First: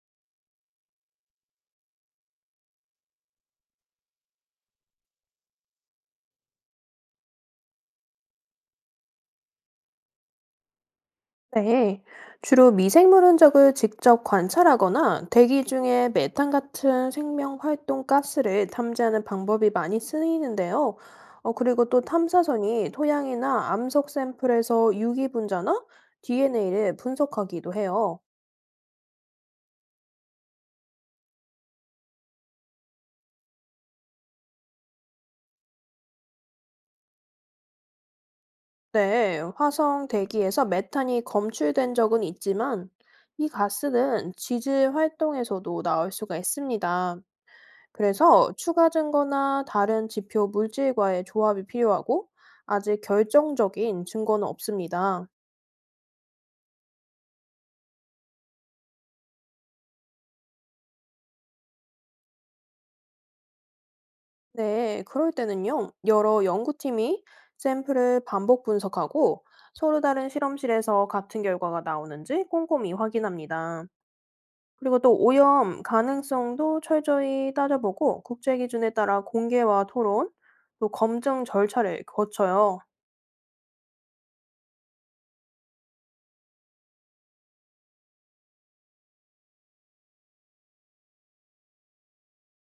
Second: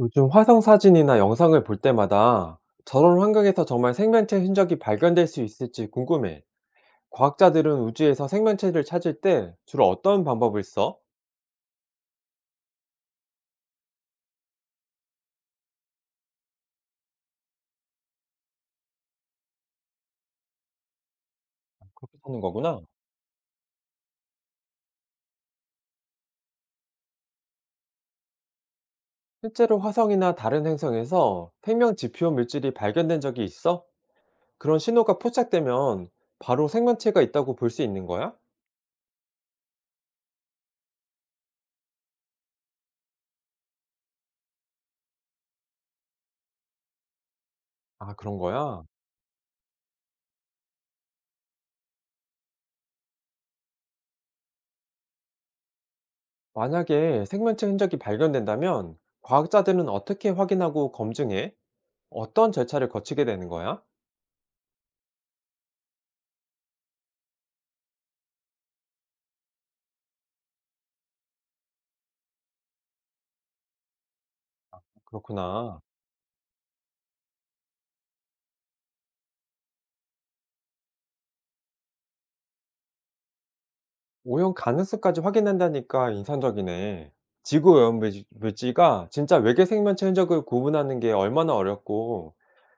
요즘 화성 사진이나 영상을 볼 때마다 저런 환경에서 정말 생명체 흔적이 발견될 수 있을지 궁금해. 과학자들은 우주에서 생명체를 찾을 때 주로 어떤 방법을 써? 네, 주로 미생물 흔적을 직접 관찰하거나 대기 중에 메탄 같은 생명 활동 가스를 탐지하는 방법이 많이 쓰이는데요. 그리고 또 그렇게 하는 거구나. 탐사선이 토양이나 암석 샘플에서 유기 분자나 DNA를 분석하기도 해요. 실제로 화성이나 다른 행성에서 생명 지표 물질이 발견된 적이 있어? 그런 신호가 포착되면 바로 생명체가 있다고 볼 수 있는 거야? 네, 화성 대기에서 메탄이 검출된 적은 있지만 이 가스는 지질 활동에서도 나올 수가 있습니다. 아, 그런 그래서 거야? 추가 증거나 다른 지표 물질과의 조합이 필요하고 아직 결정적인 증거는 없습니다. 만약에 생명체 흔적이 발견된다면 과학자들은 어떻게 확인하고 검증해? 어떤 절차를 거치게 되는 거야? 네, 그럴 때는요, 여러 연구팀이 샘플을 반복 분석하고 서로 다른 실험실에서 같은 결과가 나오는지 꼼꼼히 확인합니다. 그리고 또 그렇구나. 오염 가능성도 철저히 따져보고 국제 기준에 따라 공개와 토론, 또 검증 절차를 거쳐요. 오염 가능성까지 확인한다니까 인상적이네. 지구 오염 물질과 진짜 외계 생명체 흔적을 구분하는 게 얼마나 어렵고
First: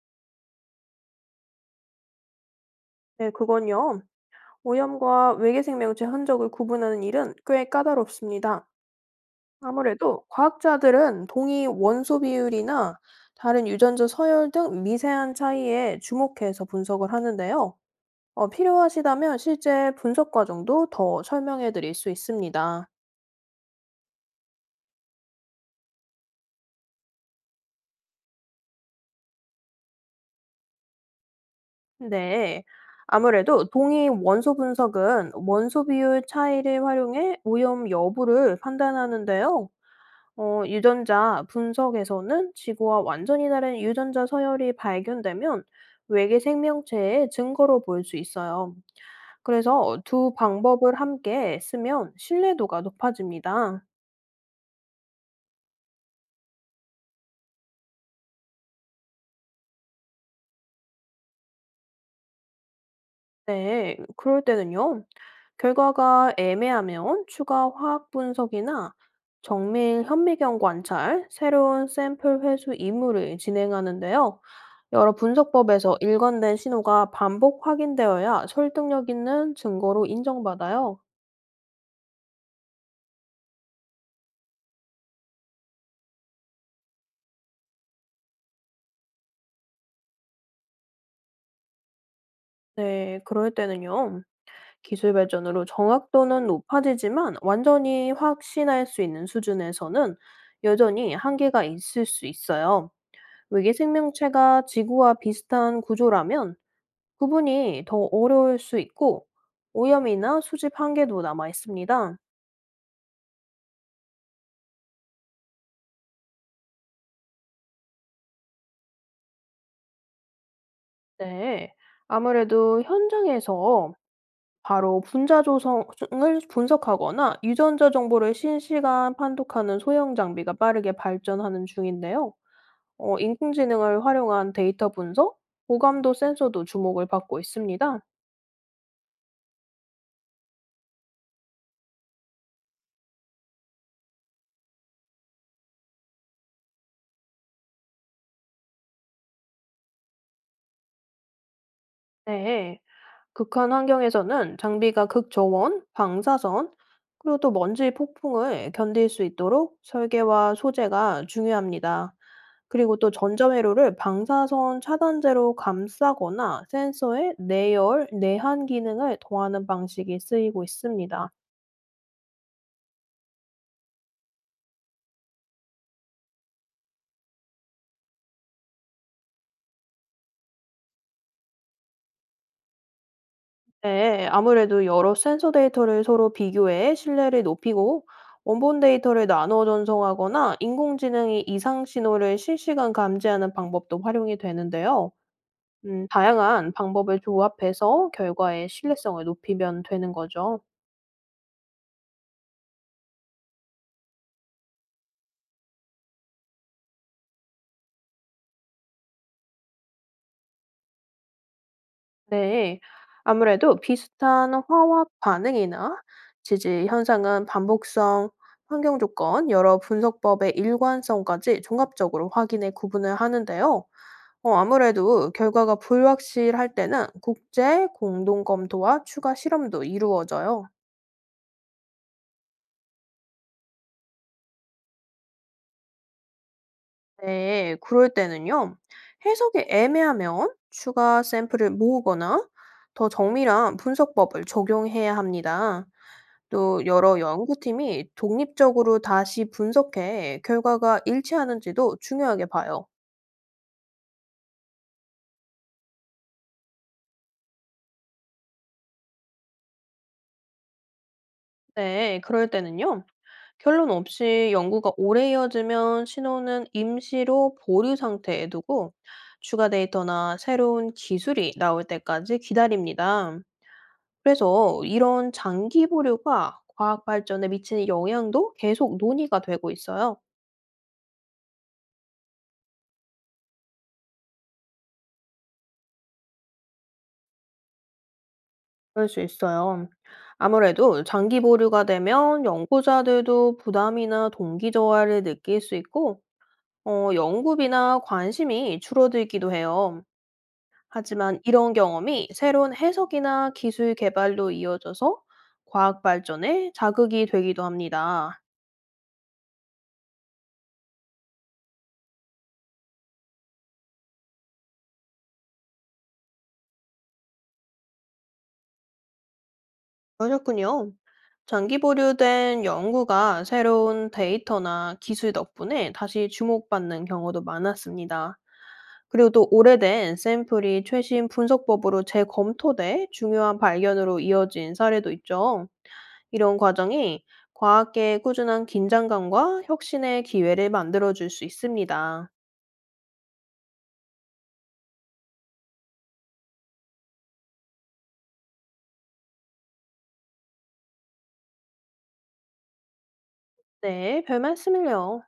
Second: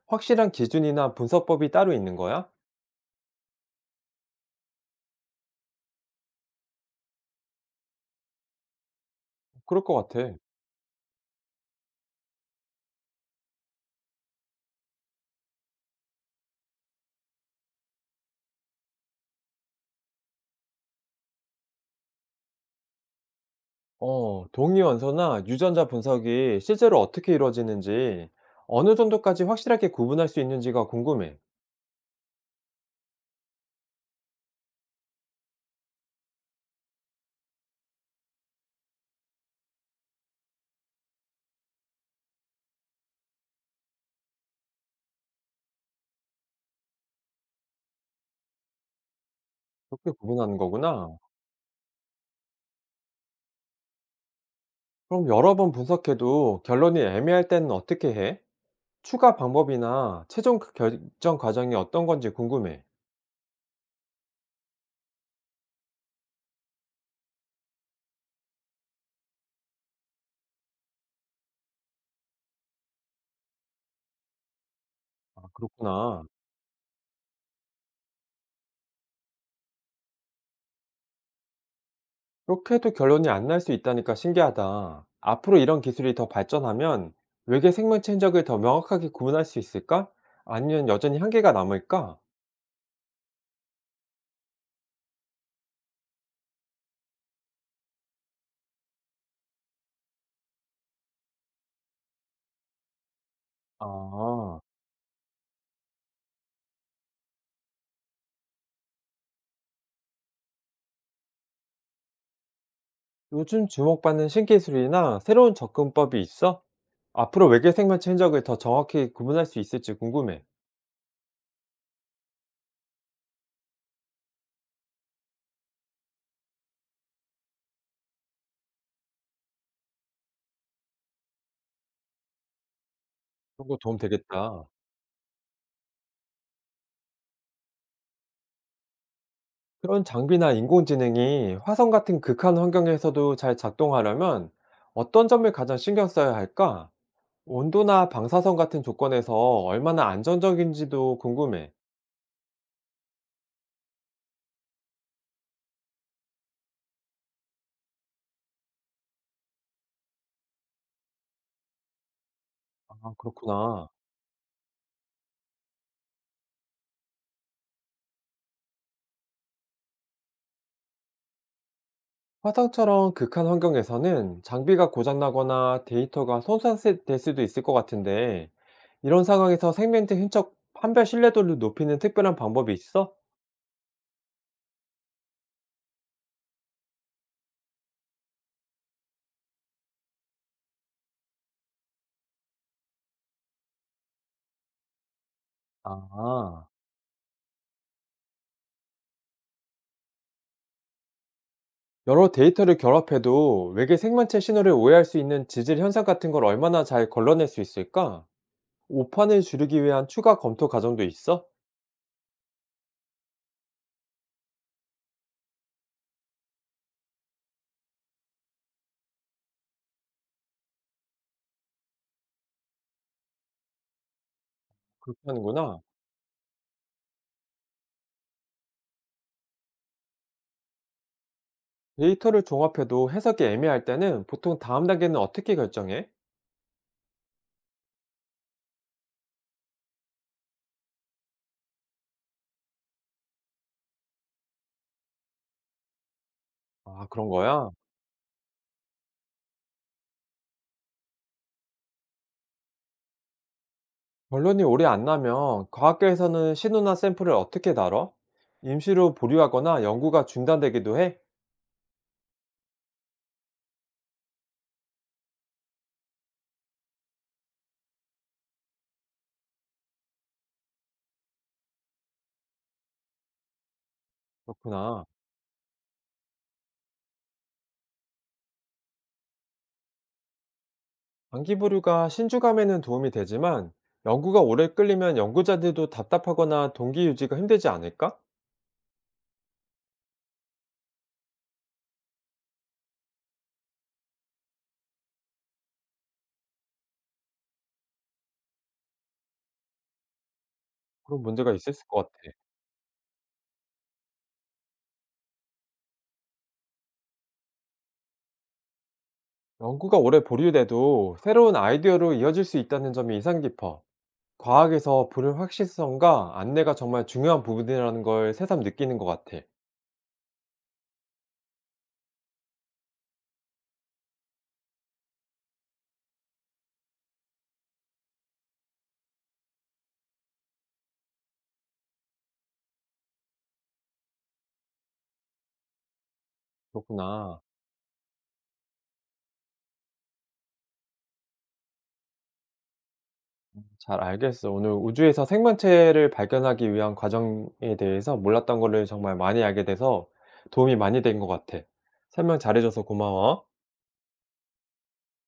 확실한 기준이나 분석법이 따로 있는 거야? 네, 그건요. 오염과 외계 생명체 흔적을 구분하는 일은 꽤 까다롭습니다. 그럴 것 아무래도 같아. 과학자들은 동위 원소 비율이나 다른 유전자 서열 등 미세한 차이에 주목해서 분석을 하는데요. 필요하시다면 실제 분석 과정도 더 설명해 드릴 수 있습니다. 동위 원소나 유전자 분석이 실제로 어떻게 이루어지는지 어느 정도까지 확실하게 구분할 수 있는지가 궁금해. 네. 아무래도 동위 원소 분석은 원소 비율 차이를 활용해 오염 여부를 판단하는데요. 유전자 분석에서는 지구와 완전히 다른 유전자 서열이 발견되면 외계 생명체의 증거로 보일 수 있어요. 그래서 그렇게 두 구분하는 방법을 거구나. 함께 쓰면 신뢰도가 높아집니다. 그럼 여러 번 분석해도 결론이 애매할 때는 어떻게 해? 추가 방법이나 최종 결정 과정이 어떤 건지 궁금해. 네, 그럴 때는요, 결과가 애매하면 추가 화학 분석이나 정밀 현미경 관찰, 새로운 샘플 회수 임무를 진행하는데요. 여러 아, 분석법에서 그렇구나. 일관된 신호가 반복 확인되어야 설득력 있는 증거로 인정받아요. 그렇게 해도 결론이 안 날 수 있다니까 신기하다. 앞으로 이런 기술이 더 발전하면 외계 생명체 흔적을 더 명확하게 구분할 수 있을까? 아니면 여전히 한계가 남을까? 네, 그럴 때는요. 기술 발전으로 정확도는 높아지지만 완전히 확신할 수 있는 수준에서는 여전히 한계가 있을 수 있어요. 외계 아, 생명체가 지구와 비슷한 구조라면 구분이 더 어려울 수 있고 오염이나 수집 한계도 남아 있습니다. 요즘 주목받는 신기술이나 새로운 접근법이 있어? 앞으로 외계 생명체 흔적을 더 정확히 구분할 수 있을지 궁금해. 네. 아무래도 현장에서 바로 분자 조성을 분석하거나 유전자 정보를 실시간 판독하는 소형 장비가 빠르게 발전하는 중인데요. 그런 거 도움 인공지능을 활용한 되겠다. 데이터 분석, 고감도 센서도 주목을 받고 있습니다. 그런 장비나 인공지능이 화성 같은 극한 환경에서도 잘 작동하려면 어떤 점을 가장 신경 써야 할까? 온도나 방사선 같은 조건에서 얼마나 안정적인지도 궁금해. 네. 극한 환경에서는 장비가 극저원, 방사선, 그리고 또 먼지 폭풍을 견딜 수 있도록 설계와 소재가 중요합니다. 그리고 또 아, 그렇구나. 전자회로를 방사선 차단제로 감싸거나 센서에 내열, 내한 기능을 더하는 방식이 쓰이고 있습니다. 화상처럼 극한 환경에서는 장비가 고장나거나 데이터가 손상될 수도 있을 것 같은데, 이런 상황에서 생명체 흔적 판별 신뢰도를 높이는 특별한 방법이 있어? 네, 아무래도 여러 센서 데이터를 서로 비교해 신뢰를 높이고 원본 데이터를 나눠 전송하거나 인공지능이 이상 신호를 실시간 감지하는 방법도 활용이 되는데요. 아, 다양한 방법을 조합해서 결과의 신뢰성을 높이면 되는 거죠. 여러 데이터를 결합해도 외계 생명체 신호를 오해할 수 있는 지질 현상 같은 걸 얼마나 잘 걸러낼 수 있을까? 오판을 줄이기 위한 추가 검토 과정도 있어? 네, 아무래도 비슷한 화학 반응이나 지지 현상은 반복성, 환경 조건, 여러 분석법의 일관성까지 종합적으로 확인해 구분을 하는데요. 그렇게 아무래도 결과가 하는구나. 불확실할 때는 국제 공동 검토와 추가 실험도 이루어져요. 데이터를 종합해도 해석이 애매할 때는 보통 다음 단계는 어떻게 결정해? 네, 그럴 때는요. 해석이 애매하면 추가 샘플을 모으거나 더 정밀한 분석법을 적용해야 합니다. 또 아, 여러 그런 거야? 연구팀이 독립적으로 다시 분석해 결과가 일치하는지도 중요하게 봐요. 결론이 오래 안 나면 과학계에서는 신호나 샘플을 어떻게 다뤄? 임시로 보류하거나 연구가 중단되기도 해? 네, 그럴 때는요. 결론 없이 연구가 오래 이어지면 신호는 임시로 보류 상태에 두고 추가 데이터나 새로운 기술이 나올 때까지 기다립니다. 그래서 그렇구나. 이런 장기 보류가 과학 발전에 미치는 영향도 계속 논의가 되고 있어요. 단기 보류가 신주감에는 도움이 되지만 연구가 오래 끌리면 연구자들도 답답하거나 동기 유지가 힘들지 않을까? 그럴 수 있어요. 아무래도 장기 보류가 되면 연구자들도 부담이나 동기 저하를 느낄 수 있고, 연구비나 관심이 줄어들기도 해요. 그런 하지만 문제가 있을 이런 것 경험이 같아. 새로운 해석이나 기술 개발로 이어져서 과학 발전에 자극이 되기도 합니다. 연구가 오래 보류돼도 새로운 아이디어로 이어질 수 있다는 점이 인상 깊어. 과학에서 불의 확실성과 안내가 정말 중요한 부분이라는 걸 새삼 느끼는 것 같아. 그러셨군요. 장기 보류된 연구가 새로운 데이터나 기술 덕분에 다시 주목받는 경우도 많았습니다. 그리고 또 오래된 샘플이 최신 분석법으로 재검토돼 중요한 발견으로 이어진 사례도 있죠. 이런 과정이 그렇구나. 과학계의 꾸준한 긴장감과 혁신의 기회를 만들어줄 수 있습니다. 잘 알겠어. 오늘 우주에서 생명체를 발견하기 위한 과정에 대해서 몰랐던 거를 정말 많이 알게 돼서 도움이 많이 된 것 같아. 설명 잘해줘서 고마워. 네, 별 말씀을요.